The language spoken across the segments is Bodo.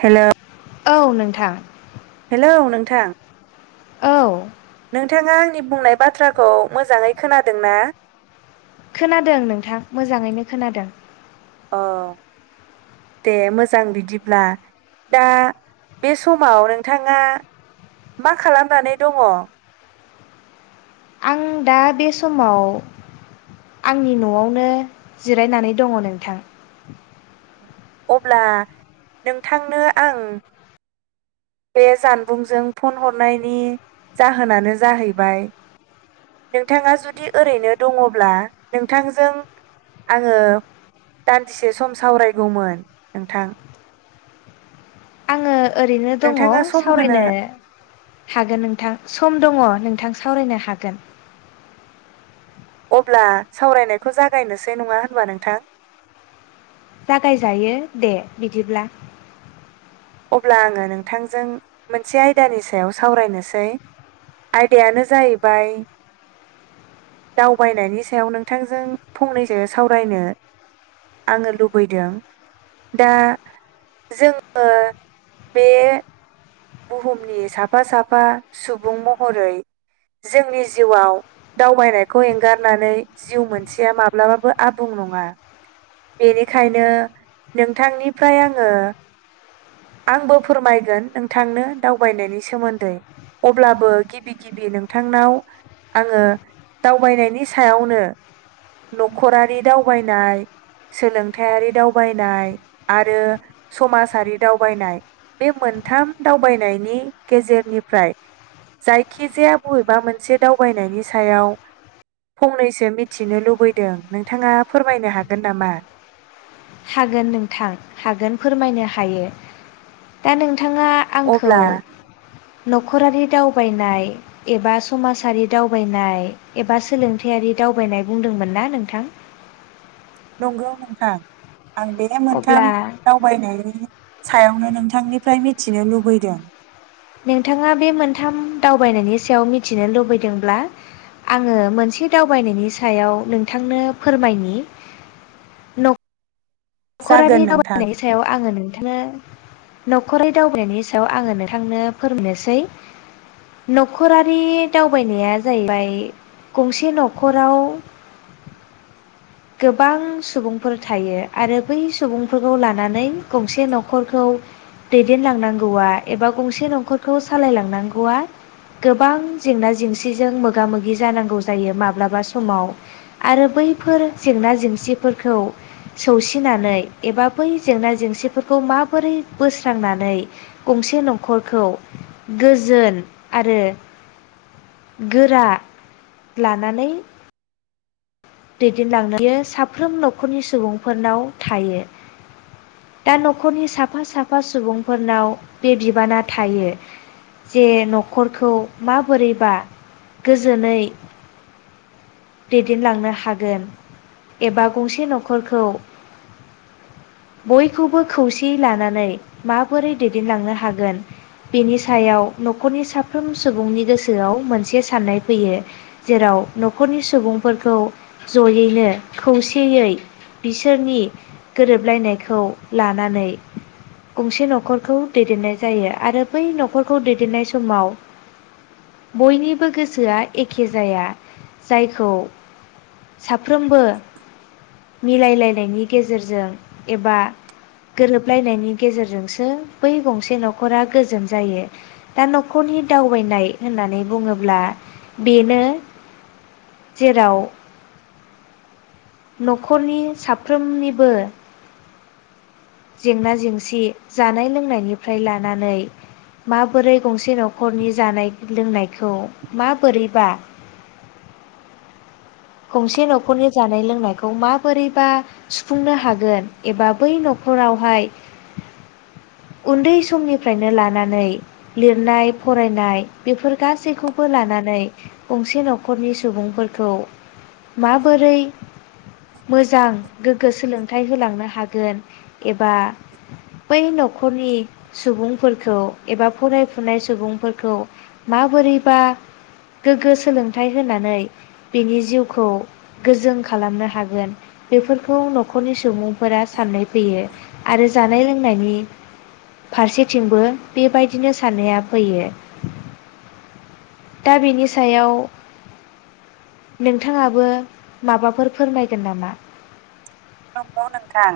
हेल' औ नोंथां। औ नोंथां। औ। नोंथाङा आंनि बुंनाय बाथ्राखौ मोजाङै खोनादों ना? खोनादों नोंथां मोजाङैनो खोनादों। औ दे मोजां बिदिब्ला दा बे समाव नोंथाङा मा खालामनानै दङ? आं दा बे समाव आंनि न'आवनो जिरायनानै दङ नोंथां। अब्ला नोंथांनो आं बे जानबुंजों फन हरनायनि जाहोनानो जाहैबाय नोंथाङा जुदि ओरैनो दङब्ला नोंथांजों आङो दान्दिसे सम सावरायगौमोन नोंथां। आङो ओरैनो दङ नोंथाङा सम सावरायनो होनो हागोन नोंथां सम दङ। नोंथां सावरायनो हागोन। अब्ला सावरायनायखौ जागायनोसै नङा होनबा नोंथां? जागायजायो दे बिदिब्ला अब्ला आङो नोंथांजों मोनसे आयदानि सायाव सावरायनोसै। आयदायानो जाहैबाय दावबायनायनि सायाव नोंथांजों फंनैसो सावरायनो आङो लुबैदों दा जोङो बे बुहुमनि साफा साफा सुबुं महरै जोंनि जिउआव दावबायनायखौ एंगारनानै जिउ मोनसेया माब्लाबाबो आबुं नङा बेनिखायनो नोंथांनिफ्राय आङो आंबो फोरमायगोन नोंथांनो दावबायनायनि सोमोन्दै अब्लाबो गिबि गिबि नोंथांनाव आङो दावबायनाय बे मोनथाम दावबायनायनि गेजेरनिफ्राय जायखिजाया बबेबा मोनसे दावबायनायनि सायाव फंनैसो मिथिनो लुबैदों नोंथाङा फोरमायनो हागोन नामा? हागोन नोंथां हागोन फोरमायनो हायो दा नों नोंथाङा आंखौ अब्ला नखरारि दावबायनाय एबा समाजारि दावबायनाय एबा सोलोंथाइयारि दावबायनाय बुंदोंमोन ना नोंथां? नंगौ नोंथां आं बे मोनथाम अब्ला दावबायनायनि सायावनो नोंथांनिफ्राय मिथिनो लुबैदों नोंथाङा बे मोनथाम दावबायनायनि सायाव मिथिनो लुबैदोंब्ला आङो मोनसे दावबायनायनि सायाव नोंथांनो फोरमायनि नखरारि जागोन नोंथां दावबायनायनि सायाव आङो नोंथांनो न'खरारि दावबायनायनि सायाव आङो नोंथांनो फोरोंनोसै नखरारि दावबायनाया जाहैबाय गंसे न'खराव गोबां सुबुंफोर थायो आरो बै सुबुंफोरखौ लानानै गंसे न'खरखौ दैदेनलांनांगौआ एबा गंसे न'खरखौ सालायलांनांगौआ गोबां जेंना जेंसिजों मोगा मोगि जानांगौ जायो माब्लाबा समाव आरो बैफोर जेंना जेंसिफोरखौ सौसिनानै एबा बै जेंना जेंसिफोरखौ माबोरै बोस्रांनानै गंसे न'खरखौ गोजोन आरो गोरा लानानै दैदेनलांनो बियो साफ्रोम न'खरनि सुबुंफोरनाव थायो दा न'खरनि साफा साफा सुबुंफोरनाव बे बिबाना थायो जे न'खरखौ मा रैबा गोजोनै दैदेनलांनो हागोन एबा गंसे न'खरखौ बयखौबो खौसेयै लानानै माबोरै दैदेनलांनो हागोन बेनि सायाव न'खरनि साफ्रोम सुबुंनि गोसोआव मोनसे साननाय फैयो जेराव न'खरनि सुबुं खौ जयैनो खौसेयै बिसोरनि गोरोबलायनायखौ लानानै गंसे न'खरखौ दैदेननाय जायो आरो बै न'खरखौ दैदेननाय समाव बयनिबो गोसोआ एखे जाया जायखौ साफ्रोमबो मिलायलायनायनि गेजेरजों एबा गोरोबलायनायनि गेजेरजोंसो बै गंसे न'खरा गोजोन जायो दा न'खरनि दावबायनाय होननानै बुङोब्ला बेनो। जेराव नखरनि साफ्रोमनिबो जेंना जेंसि जानाय लोंनायनिफ्राय लानानै माबोरै गंसे। जे न'खरनि जानाय लोंनायखौ मा बोरैबा। गंसे न'खरनि जानाय लोंनायखौ माबोरैबा सुफुंनो हागोन एबा बै न'खरावहाय उन्दै समनिफ्रायनो लानानै लिरनाय फरायनाय बेफोर गासैखौबो लानानै गंसे न'खरनि सुबुंफोरखौ। माबोरै मोजां गोग्गो सोलोंथाइ होलांनो हागोन एबा बै न'खरनि सुबुंफोरखौ एबा फरायफुनाय सुबुंफोरखौ माबोरैबा गोग्गो सोलोंथाइ होनानै बिनि जिउखौ गोजोन खालामनो हागोन बेफोरखौ न'खरनि सुबुंफोरा साननाय फैयो आरो जानाय लोंनायनि फारसेथिंबो बेबायदिनो साननाया फैयो। दा बिनि सायाव नोंथाङाबो माबाफोर फोरमायगोन नामा। नंगौ नोंथां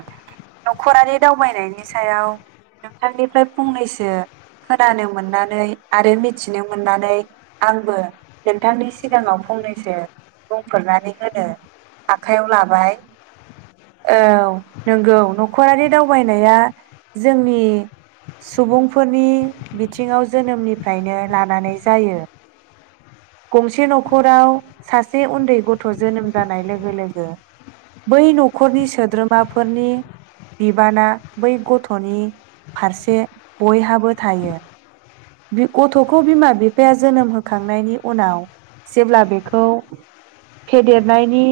नखरारि दावबायनायनि सायाव नोंथांनिफ्राय फंनैसो खोनानो मोननानै आरो मिथिनो मोननानै आंबो नोंथांनि सिगाङाव फंनैसो बुंफोरनानै होनो आखयाव लाबाय। औ नंगौ न'खरारि दावबायनाया जोंनि सुबुंफोरनि बिथिङाव जोनोमनिफ्रायनो लानानै जायो गंसे न'खराव सासे उन्दै गथ' जोनोम जानाय लोगो लोगो बै न न'खरनि सोद्रोमाफोरनि बिबाना बै गथ'नि फारसे बयहाबो थायो बि गथ'खौ बिमा बिफाया जोनोम होखांनायनि उनाव जेब्ला बेखौ फेदेरनायनि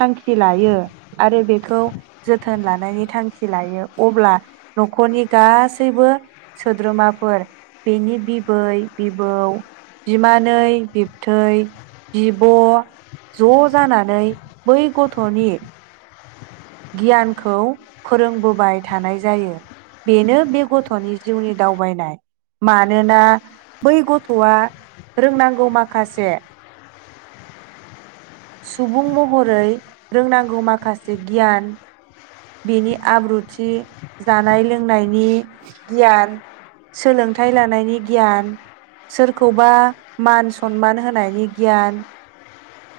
थांखि लायो। आरो बेखौ जोथोन लानायनि थांखि लायो अब्ला न'खरनि गासैबो सोद्रोमाफोर बेनि बिबै बिबौ बिमानै- बिबथै बिब' ज' जानानै बै गथ'नि गियानखौ फोरोंबोबाय थानाय जायो बेनो बे गथ'नि जिउनि दावबायनाय मानोना बै गथ'आ रोंनांगौ माखासे सुबुं महरै रोंनांगौ माखासे गियान। बेनि आब्रुथि जानाय लोंनायनि गियान सोलोंथाइ लानायनि गियान सोरखौबा मान सनमान होनायनि गियान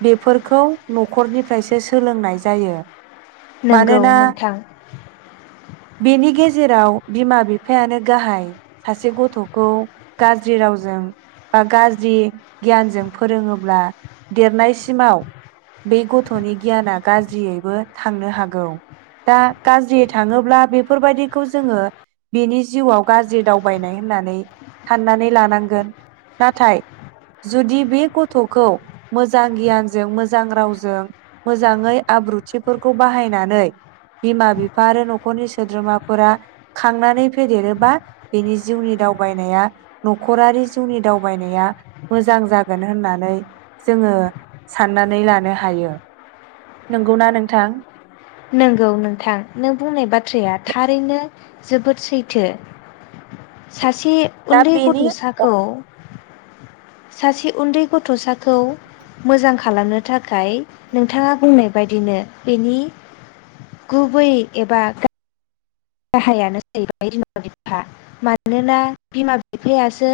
बेफोरखौ न'खरनिफ्रायसो सोलोंनाय जायो। नंगौ मानोना नोंगौ। नोंथां बेनि गेज जेराव बिमा बिफायानो गाहाय सासे गथ'खौ गाज्रि रावजों बा गाज्रि गियानजों फोरोङोब्ला देरनायसिमाव बे गथ'नि गियाना गाज्रियैबो थांनो हागौ। दा गाज्रि थाङोब्ला बेफोरबायदिखौ जोङो बिनि जिउआव गाज्रि दावबायनाय होननानै साननानै लानांगोन नाथाय जुदि बे गथ'खौ मोजां गियानजों मोजां रावजों मोजाङै आब्रुथिफोरखौ बाहायनानै बिमा बिफा आरो न'खरनि सोद्रोमाफोरा खांनानै फेदेरोबा बेनि जिउनि दावबायनाया न'खरारि जिउनि दावबायनाया मोजां जागोन होननानै जोङो साननानै लानो हायो नंगौना नोंथां? नोंगौ नोंथां नों बुंनाय बाथ्राया थारैनो जोबोद सैथो। सासे दा उन्दै बेनि अ गथ'साखौ सासे उन्दै गथ'साखौ मोजां खालामनो थाखाय नोंथाङा बुंनाय बायदिनो बेनि गुबै एबा गाहायानो जाहैबाय बिमा बिफा मानोना बिमा बिफायासो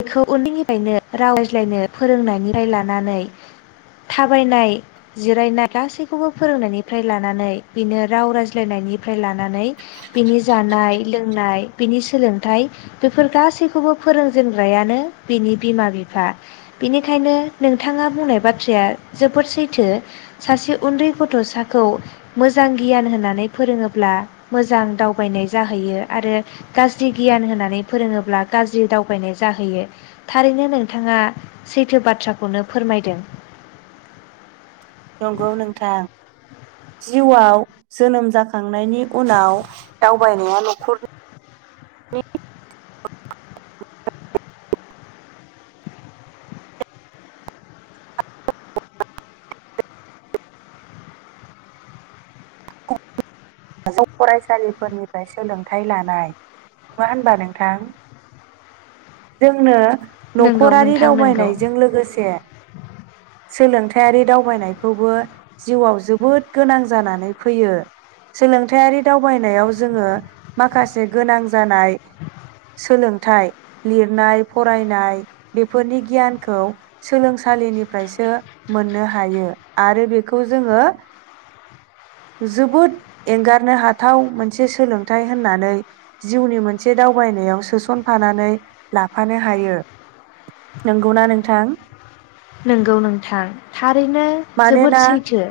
बेखौ उन्दैनिफ्रायनो राव रायज्लायनो फोरोंनायनिफ्राय लानानै थाबायनाय जिरायनाय गासैखौबो फोरोंनायनिफ्राय लानानै बेनो राव रायज्लायनायनि लानानै बिनि जानाय लोंनाय बिनि सोलोंथाइ बेफोर गासैखौबो फोरोंजेनग्रायानो बिनि बिमा बिफा बिनिखायनो नोंथाङा बुंनाय बाथ्राया जोबोर सैथो सासे उन्दै गथ'साखौ मोजां गियान होननानै फोरोङोब ब्ला मोजां दावबायनाय जाहैयो आरो गाज्रि गियान होननानै फोरोङोब्ला गाज्रि दावबायनाय जाहैयो थारैनो नोंथाङा सैथो बाथ्राखौनो फोरमायदों। नंगौ नोंथां। जिउआव जोनोम जाखां नायनि उनाव। दावबायनाया न'खरनि। [unintelligible] फरायसालिफोरनिफ्राय सोलोंथाइ लानाय नङा होनबा नोंथां? जोंनो नंगौ न'खरारि नोंथां नंगौ दावबायनायजों लोगोसे सोलों हिफाइयारि दावबायनायखौबो जिउआव जोबोद गोनां जानानै फैयो। सोलोंथायारि दावबायनायाव जोङो माखासे गोनां। जानाय सोलों नाथाय लिरनाय फरायनाय बेफोरनि गियानखौ सोलोंसालिनिफ्रायसो मोननो हायो आरो बेखौ जोङो जोबोद एंगारनो हाथाव मोनसे सोलोंथाइ होननानै जिउनि मोनसे दावबायनायाव सोसनफानानै लाफानो हायो ।नंगौना नोंथां? नंगौ नोंथां थारैनो मानोना जोबोद सैथो।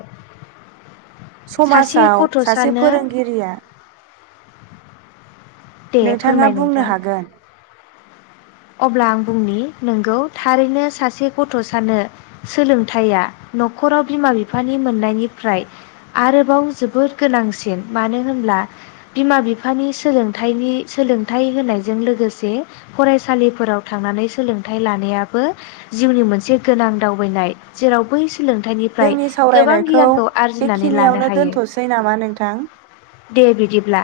सासे समाजाव सासे गथ'सानो फोरोंगिरिया। दे नोंथाङा फोरमाय बुंनो नोंथां हागोन? अब्ला आं बुंनि नोंगौ थारैनो सासे गथ' सानो सोलोंथाइया न'खराव बिमा बिफानि मोननायनिफ्राय आरोबाव जोबोद गोनांसिन मानो होनब्ला बिमा बिफानि सोलोंथाइनि सोलोंथाइ होनायजों लोगोसे फरायसा सालिफोराव थांनानै सोलोंथाइ लानायाबो जिउनि मोनसे गोनां दावबायनाय जेराव बै सोलोंथाइनिफ्राय जोंनि गोबां सावरायनायखौ गियानखौ आरजिनानै लानो बेखिनियावनो हायो दोन्थ'सै नामा नोंथां? दे बिदिब्ला